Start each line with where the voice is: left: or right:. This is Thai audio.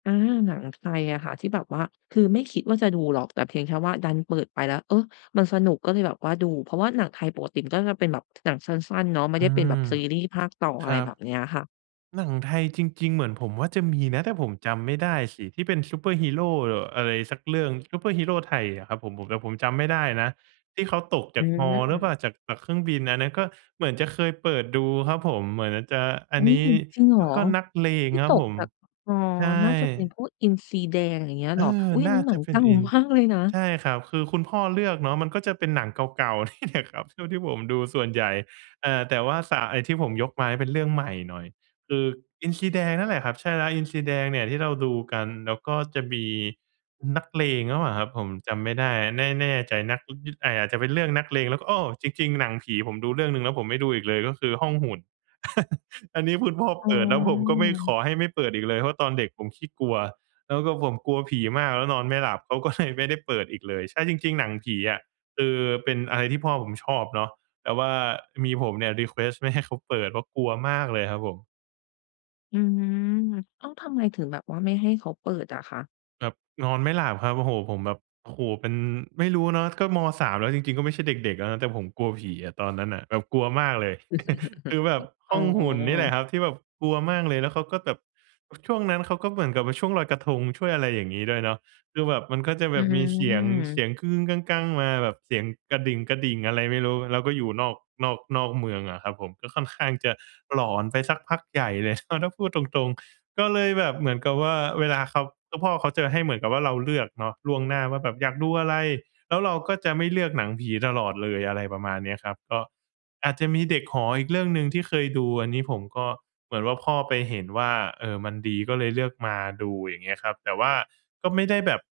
left: เออ หนังไทยอะค่ะที่แบบว่า คือไม่คิดว่าจะดูหรอก แต่เพียงแค่ว่าดันเปิดไปแล้ว เออ มันสนุกก็เลยแบบว่าดู เพราะว่าหนังไทยปกติมันก็จะเป็นแบบ หนังสั้น ๆ เนาะ ไม่
right: อื
left: ได้เป็นแบ
right: ม
left: บซีรี่ส์ภาค ต่อ อ
right: ค
left: ะไ
right: รั
left: ร
right: บ
left: แบบเนี้ยอะค่ะ
right: หนังไทยจริง ๆ เหมือนผมว่าจะมีนะ แต่ผมจำไม่ได้สิ ที่เป็นซูเปอร์ฮีโร เอ่อ อะไรสักเรื่อง ซูเปอร์ฮีโรไทยอะครับผม ผม ผม แต่ผมจำไม่ได้นะ ที่เขาตก
left: อ
right: จ
left: ื
right: ากฮอหรือ
left: ม
right: เปล่า จาก จากเครื่องบิน อันนั้นก็เหมือนจะเคยเปิดดูครับผม เหมือนอาจจะ อั
left: อุ
right: น
left: ๊
right: นี
left: ย
right: ้
left: จริงเหร
right: แล้
left: อ
right: วก็นักเล
left: ท
right: ง
left: ี่
right: คร
left: ต
right: ับผ
left: ก
right: ม
left: จาก อ๋อ
right: ใช่
left: น่าจะเป็นพวกอินทรีแดง อย่างเงี้ยเ
right: เอ
left: หรอ
right: อ
left: อุ๊ย อ
right: น
left: ัน
right: ่
left: น
right: า
left: ั้นหนั
right: จะ
left: ง
right: เป
left: เ
right: ็
left: ก
right: น
left: ่า
right: อิน
left: มาก เลยนะ
right: ใช่ครับ คือคุณพ่อเลือกเนาะ มันก็จะเป็นหนังเก่า ๆ นี่แหละครับ เท่าที่ผมดูส่วนใหญ่ อ่า แต่ว่า ส ไอ้ที่ผมยกมาเป็นเรื่องใหม่หน่อย คืออินทรีแดงนั่นแหละครับ ใช่แล้ว อินทรีแดงเนี่ยที่เราดูกัน แล้วก็จะมี อ นักเลงหรือเปล่าครับ ผมจำไม่ได้ แน่ แน่ใจนัก ย แต่อาจจะเป็นเรื่องนักเลง แล้วก็ อ้อ จริง ๆ หนังผีผมดูเรื่องหนึ่ง แล้วผมไม่ดูอีกเลย ก็คือห้องหุ่น อันนี้คุณพ่อ
left: อ๋
right: เปิด แล้วผมก็ไม่ ข
left: อ
right: อให้ไม่เปิดอีกเลย เพราะตอนเด็กผมขี้กลัว แล้วก็ผมกลัวผีมากแล้วนอนไม่หลับ เขา ก็ เลยไม่ได้เปิดอีกเลย ใช่ จริง ๆ หนังผีอะ คือเป็นอะไรที่พ่อผมชอบเนาะ แต่ว่ามีผมเนี่ย รีเควสต์ ไม่ให้เขาเปิด เพราะกลัวมากเลยครับผม
left: อืม ต้องทำไงถึงแบบว่าไม่ให้เขาเปิดอะคะ?
right: แบบนอนไม่หลับครับ โอ้โฮ ผมแบบ โอ้โฮ เป็น ไม่รู้เนาะ ก็ ม. 3 แล้วจริง ๆ ก็ไม่ใช่เด็ก ๆ แล้วนะ แต่ผมกลัวผีอะ ตอนนั้นน่ะแบบกลัวมากเลย คือแบบห
left: อ๋
right: ้
left: อ
right: องหุ่นนี่แหละครับที่แบบกลัวมากเลย แล้วเขาก็แบบ อ ช่วงนั้นเขาก็เหมือนกับว่า ช่วงลอยกระทง ช่วยอะไรอย่างงี้ด้วยเนาะ คือแบบมันก็จะ
left: อ
right: แบ
left: ื
right: บมีเสียง เส
left: ม
right: ียง มาแบบเสียงกระดิ่ง กระดิ่งอะไรไม่รู้ แล้วก็อยู่นอก นอก นอกเมืองอะครับผม ก็ค่อนข้างจะหลอนไปสักพักใหญ่เลย อา ถ้าพูดตรง ๆ ก็เลยแบบเหมือนกับว่า เวลาเขา ก็พ่อเขาจะให้เหมือนกับว่าเราเลือกเนาะล่วงหน้าว่าแบบอยากดูอะไร แล้วเราก็จะไม่เลือกหนังผีตลอดเลย อะไรประมาณเนี้ยครับ ก็อาจจะมีเด็กหออีกเรื่องหนึ่งที่เคยดู อันนี้ผมก็ เหมือนว่าพ่อไปเห็นว่า เออ มันดี ก็เลยเลือกมาดู อย่างเงี้ยครับ แต่ว่าก็ไม่ได้แบบ